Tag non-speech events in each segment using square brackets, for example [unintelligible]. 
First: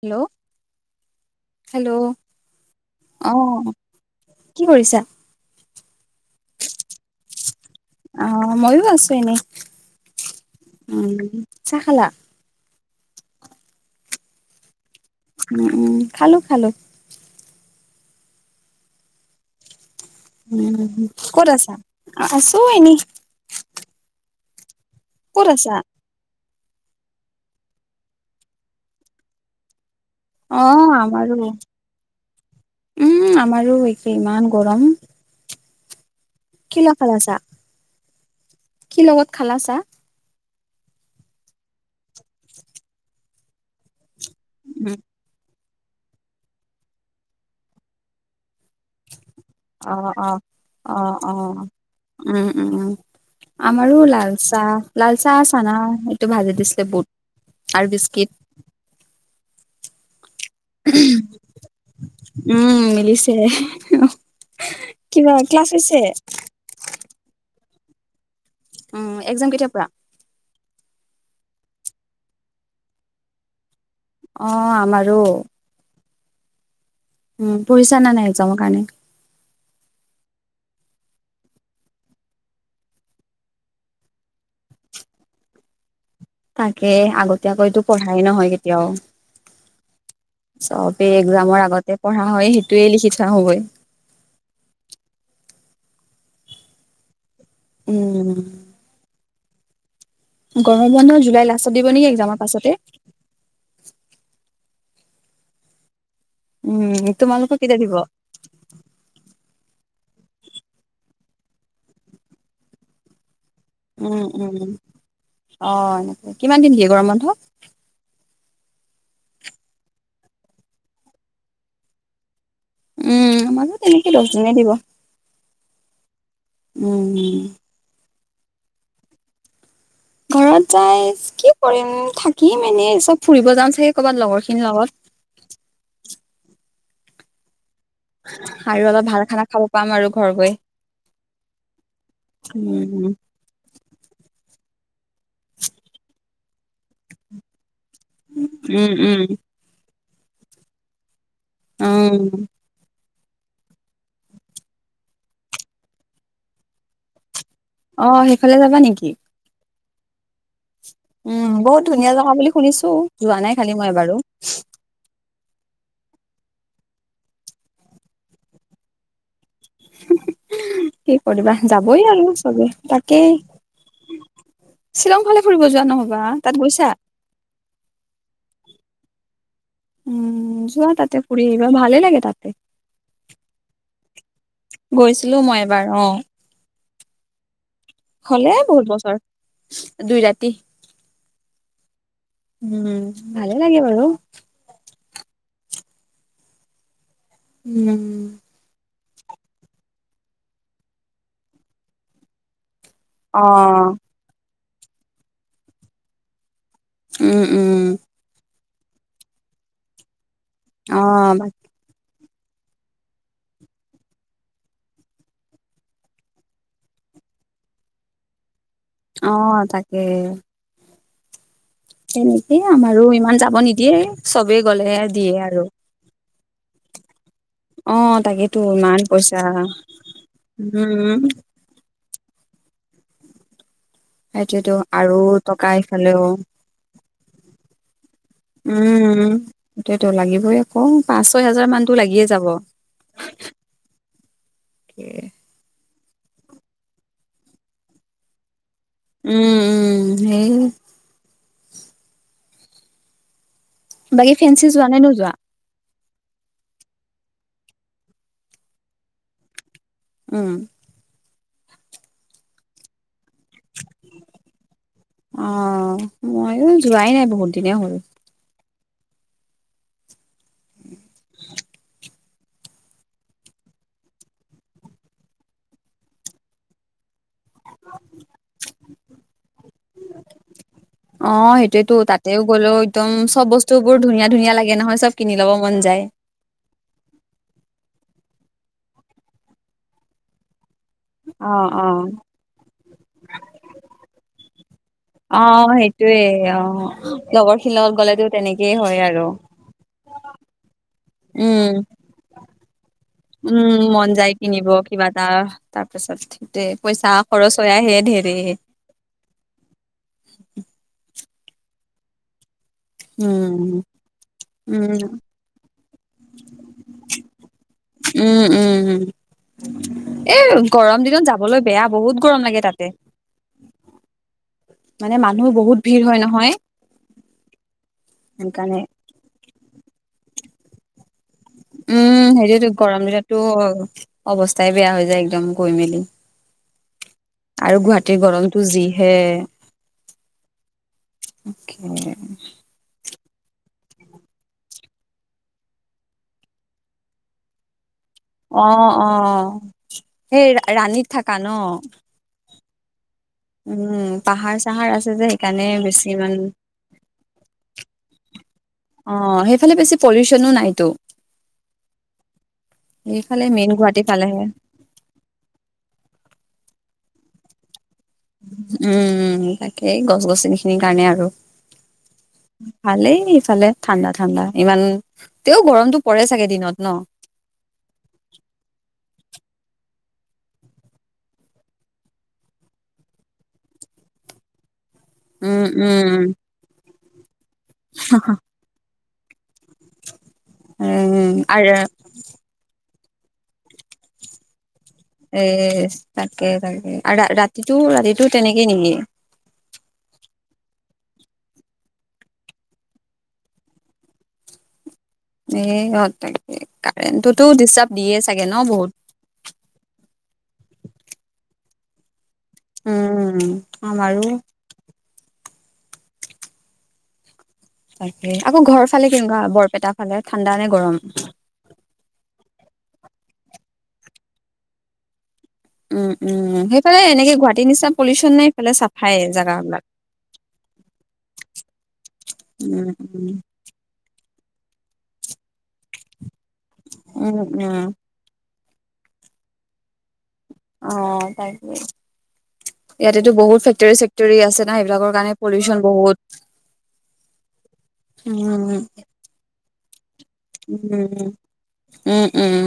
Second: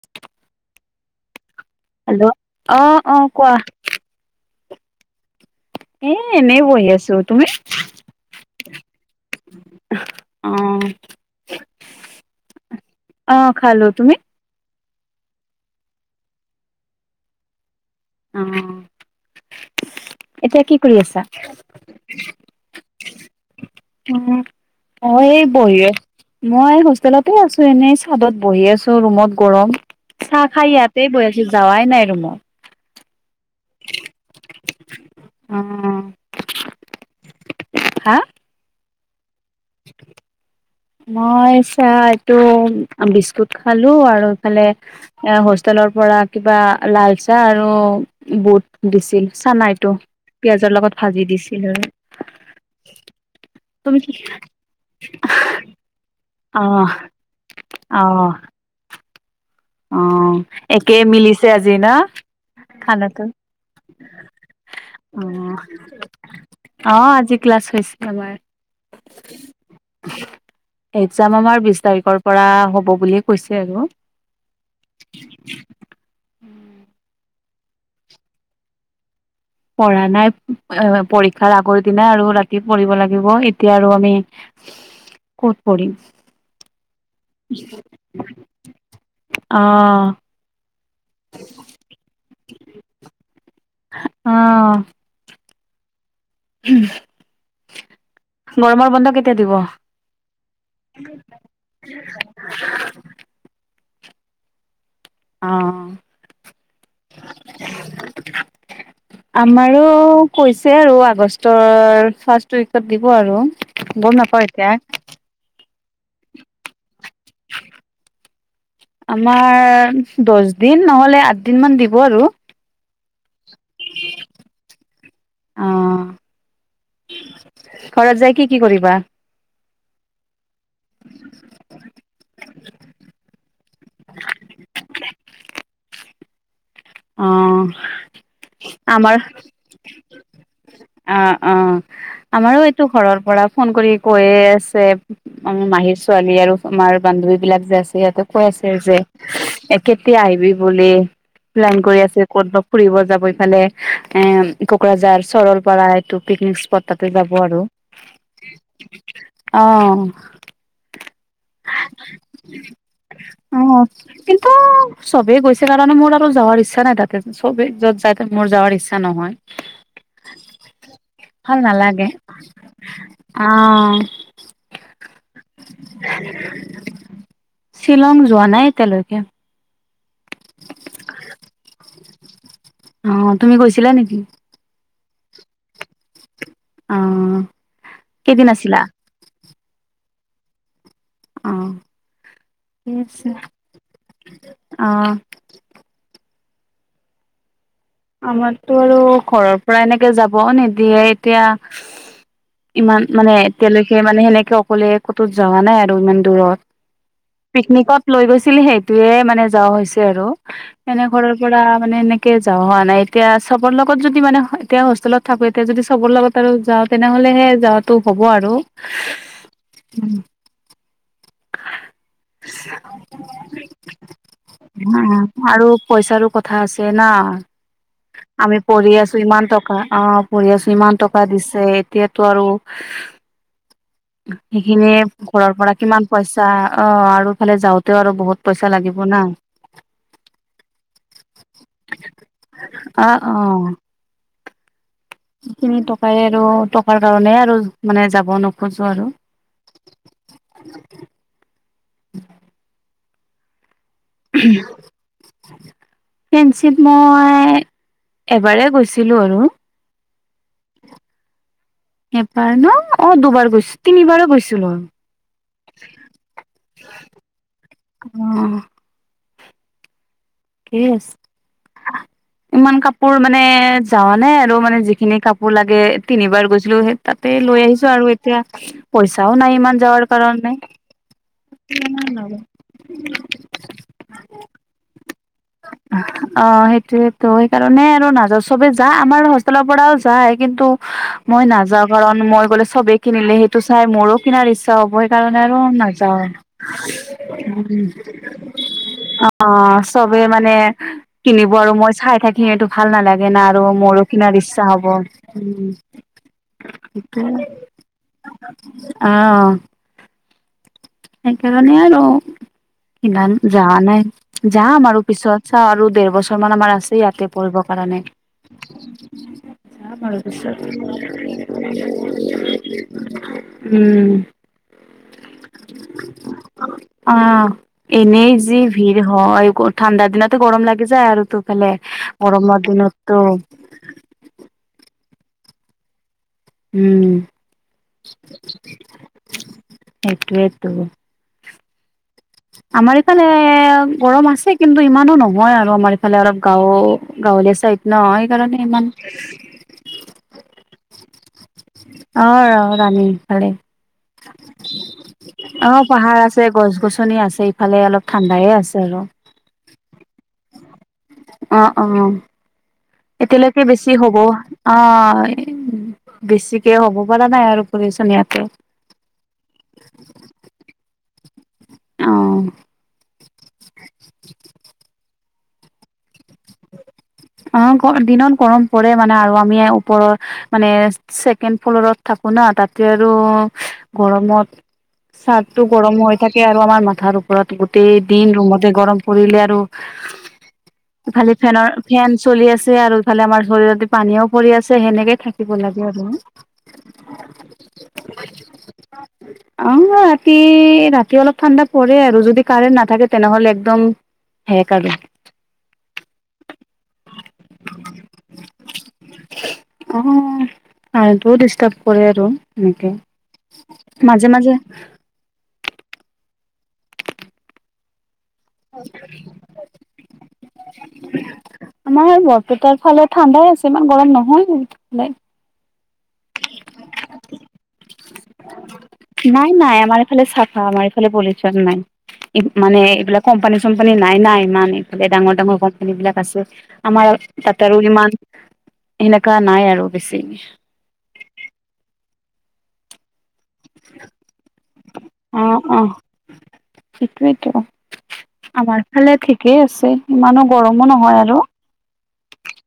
Hello hello অ। কি কৰিছাঁ? এই এনে বহি আছোঁ। অ' ময়ো আছোঁ এনে। অ উম, চাহ খালা? অ' খালো তুমি? উম, উম খালো, খালো। উম, এতিয়া কি কৰি আছা? আ-আছোঁ এনে। উম, মই এই ক'ত আছা বহি আছ মই হোষ্টেলতে আছোঁ এনেই চাদত বহি আছোঁ ৰুমত গৰম। চাহ অ খাই ইয়াতেই বৈ আমাৰো আছোঁ যাৱাই নাই ৰুমত। উম, আমাৰ আৰু একে ইমান গৰম। অ', কি [unintelligible] খালা চাহ, হা কি লগত খালা চাহ? মই চাহ এইটো বিস্কুট খালো, আৰু ইফালে উম এ, হোষ্টেলৰ পৰা কিবা লাল চাহ আৰু বুট দিছিল। চানা এইটো অ অ পিয়াজৰ অ লগত ভাজি অ দিছিল। উম উম আমাৰো তুমি কি লালচাহ-লালচাহ, চানা টো ভাজি অ দিছিলে বুত আৰু অ বিস্কিট। অ, একেই মিলিছে আজি ন, উম খানাটো। মিলিছে অ কিবা ক্লাছ হৈছে? অ, আজি ক্লাছ হৈছে আমাৰ। উম, এক্সাম কেতিয়াৰ পৰা? এক্সাম আমাৰ বিশ তাৰিখৰ পৰা হ'ব বুলিয়ে কৈছে আৰু। অ, আমাৰো। [inaudible] উম, পঢ়িছা নে নাই এক্সামৰ কাৰণে? পঢ়া নাই, পৰীক্ষাৰ আগৰ দিনা আৰু ৰাতি পঢ়িব লাগিব, এতিয়া আৰু আমি [inaudible] ক'ত পঢ়িম। তাকে, আগতীয়াকৈতো পঢ়াই নহয় কেতিয়াও। অ চবেই এক্সামৰ আগতে পঢ়া হয়, সেইটোৱে লিখি থৈয় আহো গৈ। অ। উম গৰমৰ বন্ধ কেতিয়া দিব? গৰম বন্ধ জুলাই লাষ্টত দিব নেকি, এক্সামৰ পাছতে। অ। উম, তোমালোকৰ কেতিয়া দিব? আমাৰো কৈছে আৰু, আগষ্টৰ ফাৰ্ষ্ট উইকত দিব আৰু। গম উম, নাপাওঁ উম, এতিয়া অঁ, কিমান দিন দিয়ে গৰম বন্ধ? আমাৰ দহ দিন, নহ'লে আঠ দিন মান দিব আৰু। উম, আমাৰো তেনেকে দহ দিনেই দিব। অ। উম, উম। ঘৰত যাই কি কি কৰিবা? ঘৰত যাই কি কৰিম, থাকিম এনে, চব ফুৰিব যাম চাগে ক'ৰবাত লগৰ খিনিৰ লগত। অ। আৰু অলপ আমাৰ ভাল খানা খাব পাম আৰু ঘৰ গৈ। অ, অ, আমাৰো উম এইটো ঘৰৰ পৰা ফোন কৰি কৈয়ে আছে, আমাৰ মাহীৰ ছোৱালী আৰু আমাৰ বান্ধৱী বিলাক যে আছে সিহঁতে কৈ আছে উম যে, উম এ কেতিয়া আহিবি বুলি, প্লেন কৰি আছে উম ক'ত ফুৰিব যাব, ইফালে এ কোকৰাঝাৰ, চৰলপাৰা এইটো পিকনিক স্পট তাতে যাব আৰু। অ, সেইফালে যাবা নেকি! অ। উম, বহুত ধুনীয়া জাগা বুলি শুনিছো, যোৱা নাই খালি অ', মই এবাৰো। কিন্তু চবেই গৈছে কাৰণে মোৰ আৰু যাৱাৰ ইচ্ছা নাই তাতে, চবে য'ত যায় মোৰ যাৱাৰ ইচ্ছা নহয়। কি কৰিবা, ভাল নালাগে যাবই আৰু চবে, তাকেই। অ', শ্বিলং ফালে ফুৰিব যোৱা নহ'বা! তাত গৈছা? শ্বিলং যোৱা নাই এতিয়ালৈকে উম, যোৱা তাতে ফুৰি আহিবা, ভালে লাগে তাতে। অ, তুমি গৈছিলা নেকি? গৈছিলো মই এবাৰ অ। অ কেইদিন হলে আছিলা? বহুত বছৰ, দুই ৰাতি। অ ঠিক উম, আছে ভালে লাগে বাৰু অ। উম। আমাকটো আৰু ঘৰৰ পৰা এনেকে যাব নিদিয়ে এতিয়া ইমান মানে অ', এতিয়ালৈকে মানে সেনেকে অকলে ক'তো যাৱা নাই আৰু ইমান দূৰত, উম, উম, পিকনিকত লৈ গৈছিলি সেইটোয়ে মানে যাৱা হৈছে আৰু, এনে ঘৰৰ অ', পৰা মানে এনেকে যাৱা হ মানে এতিয়া চবৰ লগত যদি মানে এতিয়া হোষ্টেলত থাকো এতিয়া যদি চবৰ লগত আৰু যাওঁ তেনেহ'লেহে যাওঁ টো হ'ব আৰু। অ তাকে। তেনেকে আমাৰো ইমান যাব নিদিয়ে চবেই গ'লে অ দিয়ে আৰু পইচাৰো কথা আছে না। অ', তাকেতো আমি পঢ়ি আছো পইচা ইমান টকা, অ পঢ়ি আছো ইমান উম, টকা দিছে এতিয়াতো আৰু, সেইটোৱেতো সেইখিনি আৰু ঘৰৰ টকা পৰা কিমান ইফালেও পইচা অ আৰুফালে যাওঁতেও আৰু বহুত পইচা লাগিব না। অ পাঁচ ছয় হাজাৰ মানতো লাগিয়ে যাব। অ অ সেইখিনি টকাই আৰু টকাৰ কাৰণে আৰু মানে যাব নোখোজো আৰু। উম উম সেই বাকী ফেঞ্চি যোৱা নে নোযোৱা? ফেঞ্চিত মই এবাৰে গৈছিলোঁ আৰু। উম। এবাৰ ন অ দুবাৰ গৈছো তিনিবাৰো গৈছিলো। অ মইয়ো যোৱাই নাই বহুত দিনে হ'ল। উম। কি [unintelligible] ইমান কাপোৰ মানে যাৱা নায় আৰু মানে যিখিনি কাপোৰ লাগে তিনিবাৰ গৈছিলো সেই তাতে লৈ আহিছো আৰু এতিয়া পইচাও নাই ইমান যাৱাৰ কাৰণে। অ সেইটোয়েতো তাতেও গলেও একদম টোবোৰ ধুনীয়া ধুনীয়া লাগে নহয় চব কিনি ল'ব মন যায়। অ সেইটোয়েতো সেইকাৰণে আৰু নাজও, চবে যায় আমাৰ হোষ্টেলৰ পৰাও যায় কিন্তু মই অ নাযাও অ কাৰণ মই গ'লে চবে কিনিলে সেইটো চাই মোৰো কিনাৰ ইচ্ছা হ'বই। তাৰ কাৰনে অ আৰু নাযাও, সেইটোয়ে অ লগৰখিনিৰ লগত গ'লেতো তেনেকেই হয় আৰু অ। চবে মানে কিনিব আৰু উম মই চাই থাকিম এইটো ভাল নালা উম মন যাই কিনিব কিবা এটা, উম তাৰপাছত সেইটোৱে পইচা সেইটোৱে খৰচ। [unintelligible] অ সেইকাৰণে আৰু ইমান যোৱা উম নাই যাম উম আৰু পিছত। চাওঁ আৰু দেৰ বছৰমান আমাৰ আছে ইয়াতে পঢ়িবৰ কাৰণে। উম [unintelligible] এই গৰম দিনত যাবলৈ বেয়া বহুত গৰম লাগে তাতে উম। মানে মানুহ বহুত ভিৰ হয় নহয় অ এনেই যি সেইকাৰণে ভিৰ। হ এই ঠাণ্ডা দিনতে গৰম লাগি যায় আৰু তো উম সেইটোৱেটো গৰম দিলেতো অৱস্থাই বেয়া হৈ যায় একদম গৈ মেলি। উম আৰু গুৱাহাটীৰ গৰমটো যিহে। সেইটোয়েতো [unintelligible] আমাৰ ইফালে গৰম আছে কিন্তু ইমানো নহয় আৰু আমাৰ ইফালে অলপ গাওঁ গাঁৱলীয়া চাইত ন। সেইকাৰণে অ ইমান অ সেই ৰাণীত থাকা ন? অ ৰ ৰাণী। ফালে উম পাহাৰ চাহাৰ আছে যে সেইকাৰণে অ বেছি পাহাৰ ইমান আছে গছ-গছনি আছে ইফালে অলপ ঠাণ্ডায়ে আছে আৰু অ সেইফালে বেছি পলিউচনো নাইতো অ অ। এইফালে এতিয়ালৈকে মেইন বেছি গুৱাহাটী হ'ব পালেহে অ বেছিকে হ'ব পৰা নাই আৰু পলিউচন ইয়াত। উম তাকেই গছ-গছনি খিনিৰ কাৰণে আৰু। অ ভালেই ইফালে ঠাণ্ডা ঠাণ্ডা ইমান তেও গৰমটো পৰে চাগে দিনত ন? অ দিনত গৰম পৰে মানে আৰু আমি ওপৰৰ মানে ছেকেণ্ড ফ্ল'ৰত থাকো না তাতে আৰু গৰমত চাৰ্টো উম গৰম হৈ উম থাকে আৰু আমাৰ মাথাৰ ওপৰত গোটেই দিন ৰুমতে গৰম পৰিলে আৰু এফালে উম ফেনৰ আৰু ফেন চলি আছে আৰু এফালে আমাৰ শৰীৰেদি পানীও পৰি আছে সেনেকে এ থাকিব লাগে আৰু তাকে তাকে আৰু ৰা-ৰাতিটো ৰাতিটো তেনেকে নেকি? অ ৰাতি ৰাতি অলপ ঠাণ্ডা পৰে আৰু যদি কাৰেণ্ট নাথাকে তেনেহ'লে একদম শেষ আৰু। এই হ তাকে, কাৰেণ্টটোতো ডিষ্টাৰ্ব দিয়ে চাগে ন বহুত? অ কাৰণ্টটোও ডিষ্টাৰ্ব কৰে আৰু। উম তেনেকে আমাৰো মাজে মাজে আকৌ ঘৰ ফালে কেনেকুৱা, বৰপেটা ফালে ঠাণ্ডা নে গৰম? আমাৰ বৰপেটাৰ ফালেৰ ঠাণ্ডাই আছে ইমান গৰম নহয় উম উম সেইফালে এনেকে গুৱাহাটী নিচনা পলিউচন নাই সেইফালে চফ নাই নাই আমাৰ এইফালে চাফা আমাৰ এইফালে পলিউচন নাই, মানে উম এইবিলাক উম কোম্পানী চোম্পানী নাই ইমান, ইফালে ডাঙৰ ডাঙৰ কোম্পানী বিলাক আছে, আমাৰ উম তাত আৰু উম ইমান সেনেকুৱা নাই আৰু বেছি। অ তাকে। ইয়াতেতো বহুত ফেক্টৰী-চেক্টৰী আছে না, সেইবিলাকৰ কাৰণে পলিউচন বহুত। সেইটো, উম আমাৰ ফালে কেই আছে ইমানো গৰমো উম, নহয় আৰু। উম উম।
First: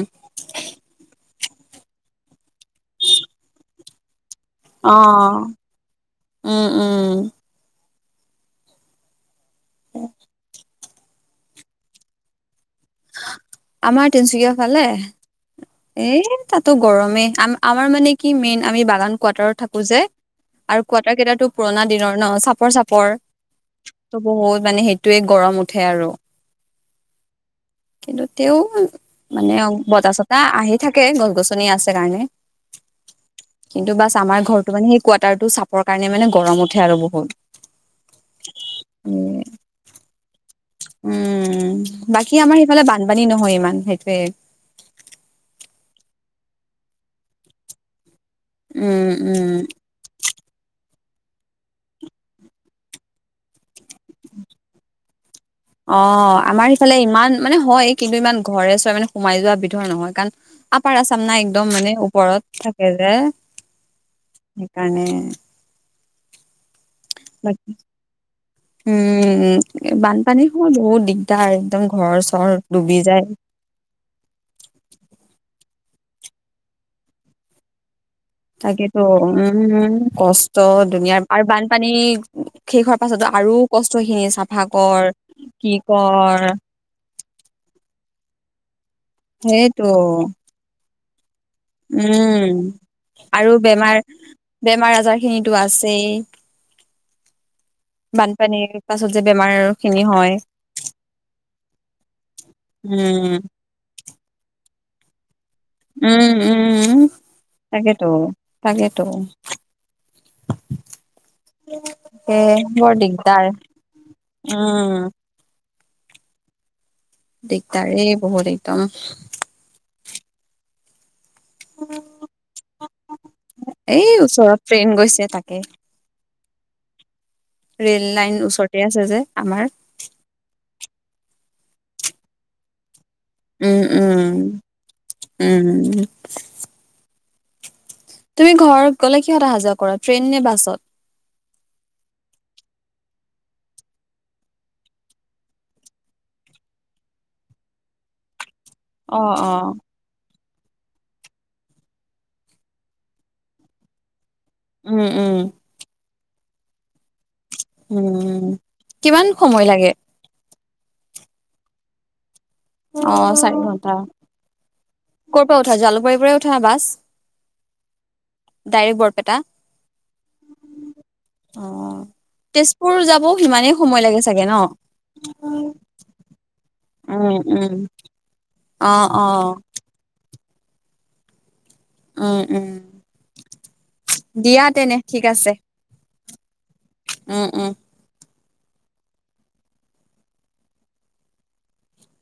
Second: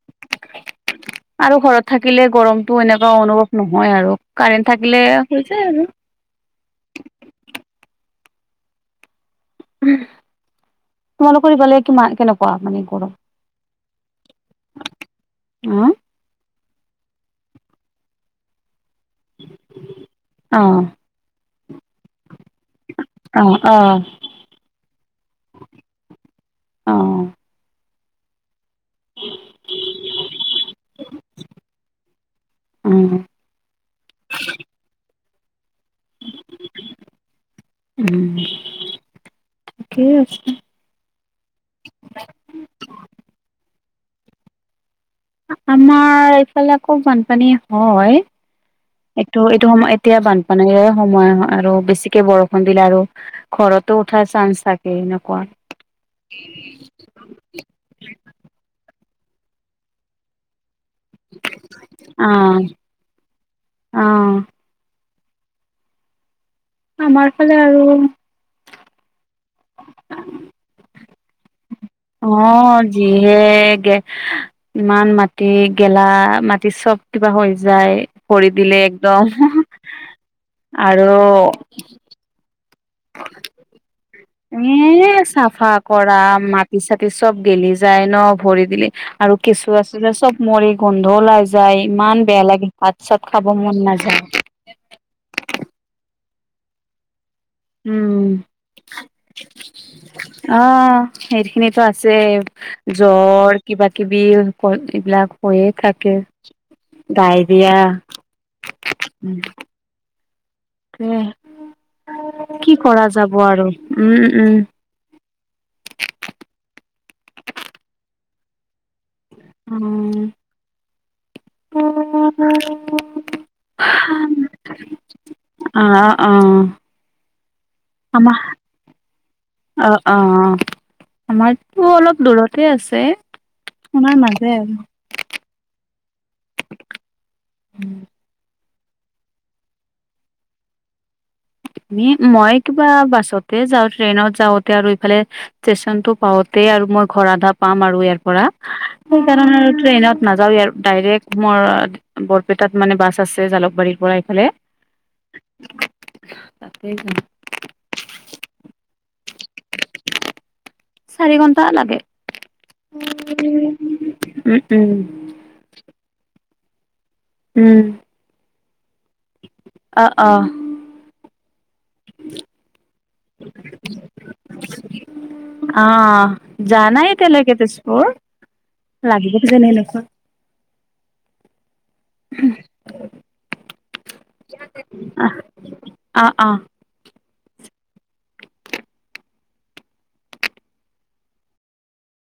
আৰু ঘৰত থাকিলে গৰমটো এনেকুৱা অনুভৱ নহয় আৰু, কাৰেণ্ট অ থাকিলে হৈ যায় আৰু। উম উম। তোমালোকৰ ইফালে কিমা কেনেকুৱা মানে গৰম? আমাৰ তিনচুকীয়া ফালে? অ'। এ তাতো গৰমেই, আ-আমাৰ মানে কি মেইন আমি বাগান কোৱাৰ্টাৰত থাকো যে, অ' আৰু কোৱাটাৰ কেইটাটো পুৰণা দিনৰ ন চাপৰ চাপৰ অ' বহুত মানে সেইটোৱে গৰম উঠে আৰু, অ' অ' কিন্তু তেওঁ মানে বতাহ-চতাহ আহি থাকে গছ-গছনি আছে কাৰণে। অ' কিন্তু বাছ আমাৰ ঘৰটো মানে সেই কোৱাটাৰটো চাপৰ কাৰণে মানে গৰম উঠে আৰু বহুত। উ উম ঠিকে আছে। উম, বাকী আমাৰ সেইফালে বানপানী নহয় ইমান সেইটোৱে। আমাৰ এইফালে আকৌ বানপানী হয়, উম, এইটো উম, এইটো সময় এতিয়া বানপানীৰে সময় আৰু বেছিকে বৰষুণ দিলে আৰু ঘৰত টো উঠাৰ চান্স থাকে এনেকুৱা। অঁ আমাৰ সিফালে ইমান মানে হয় কিন্তু ইমান ঘৰে চৰে মানে সোমাই যোৱা বিধৰ নহয়। কাৰণ আপাৰ আচাম না একদম মানে ওপৰত অ', থাকে যে অ', সেইকাৰণে। অমাৰ ফালে আৰু উম, বানপানী সময়ত বহুত দিগদাৰ একদম ঘৰ চৰ ডুবি যায়। এ কে ইমান মাটি গেলা মাটি চব কিবা হৈ যায়। ভৰি দিলে তাকেতো একদম উম উম কষ্ট দুনীয়াৰ, আৰু বানপানী শেষ হোৱাৰ পাছতো আৰু কষ্ট খিনি এ চাফা কৰ চাফা কি কৰা কৰ মাটি চাটি চব গেলি যায় ন ভৰি দিলে, আৰু কেঁচু সেইটো আছিলে চব মৰি গোন্ধ ওলাই যায়, ইমান বেয়া উম, লাগে ভাত চাত খাব আৰু মন বেমাৰ নাযায়! বেমাৰ আজাৰ খিনিটো আছেই। উম বানপানীৰ পাছত যে বেমাৰ খিনি হয়। অ উম। ঘৰ কিবা কিবি এইবিলাক হয়ে থাকে উম উম ডায়েৰিয়া তাকেতো তাকেতো কে এ কি কৰা যাব আৰু! উম' উম'। অঁ। দিগদাৰে বহুত একদম! উম। এই ওচৰত ট্ৰেইন গৈছে তাকে। অঁ অঁ। ৰে'ল লাইন ওচৰতে আছে যে আমাৰ। অঁ আমাৰতো অলপ দূৰতে আছে, উম শুনা উম নাযায় আৰু। উম'। তুমি ঘৰত গ'লে কিহত অহা যোৱা কৰা ট্ৰেইন নে বাছত? মই কিবা বাছতে যাওঁ ট্ৰেইনত যাওঁতে আৰু ইফালে ষ্টেচনটো পাওঁতে আৰু মই ঘৰ আধা পাম আৰু ইয়াৰ পৰা। অ অ সেইকাৰণে আৰু ট্ৰেইনত নাযাওৱেই আৰ ডাইৰেক্ট মোৰ বৰপেটাত মানে বাছ আছে জালুকবাৰীৰ পৰা এইফালে। উম' উম। তাকেইতো। উম উম, কিমান সময় লাগে? চাৰি ঘন্টা লাগে। অ চাৰি ঘন্টা উম উম। ক'ৰ পৰা উঠা জালুকবাৰীৰ পৰাই উঠা বাছ? উম। ডাইৰেক্ট বৰপেটা? অঁ অঁহ। অঁ, তেজপুৰ যাবও সিমানেই সময় লাগে চাগে ন? অঁহ, যোৱা নাই উম এতিয়ালৈকে উম তেজপুৰ। অ অ লাগিল যেন এনেকুৱা উম' উম'। দিয়া তেনে ঠিক আহ আছে। অ' অ'। উম' উম'।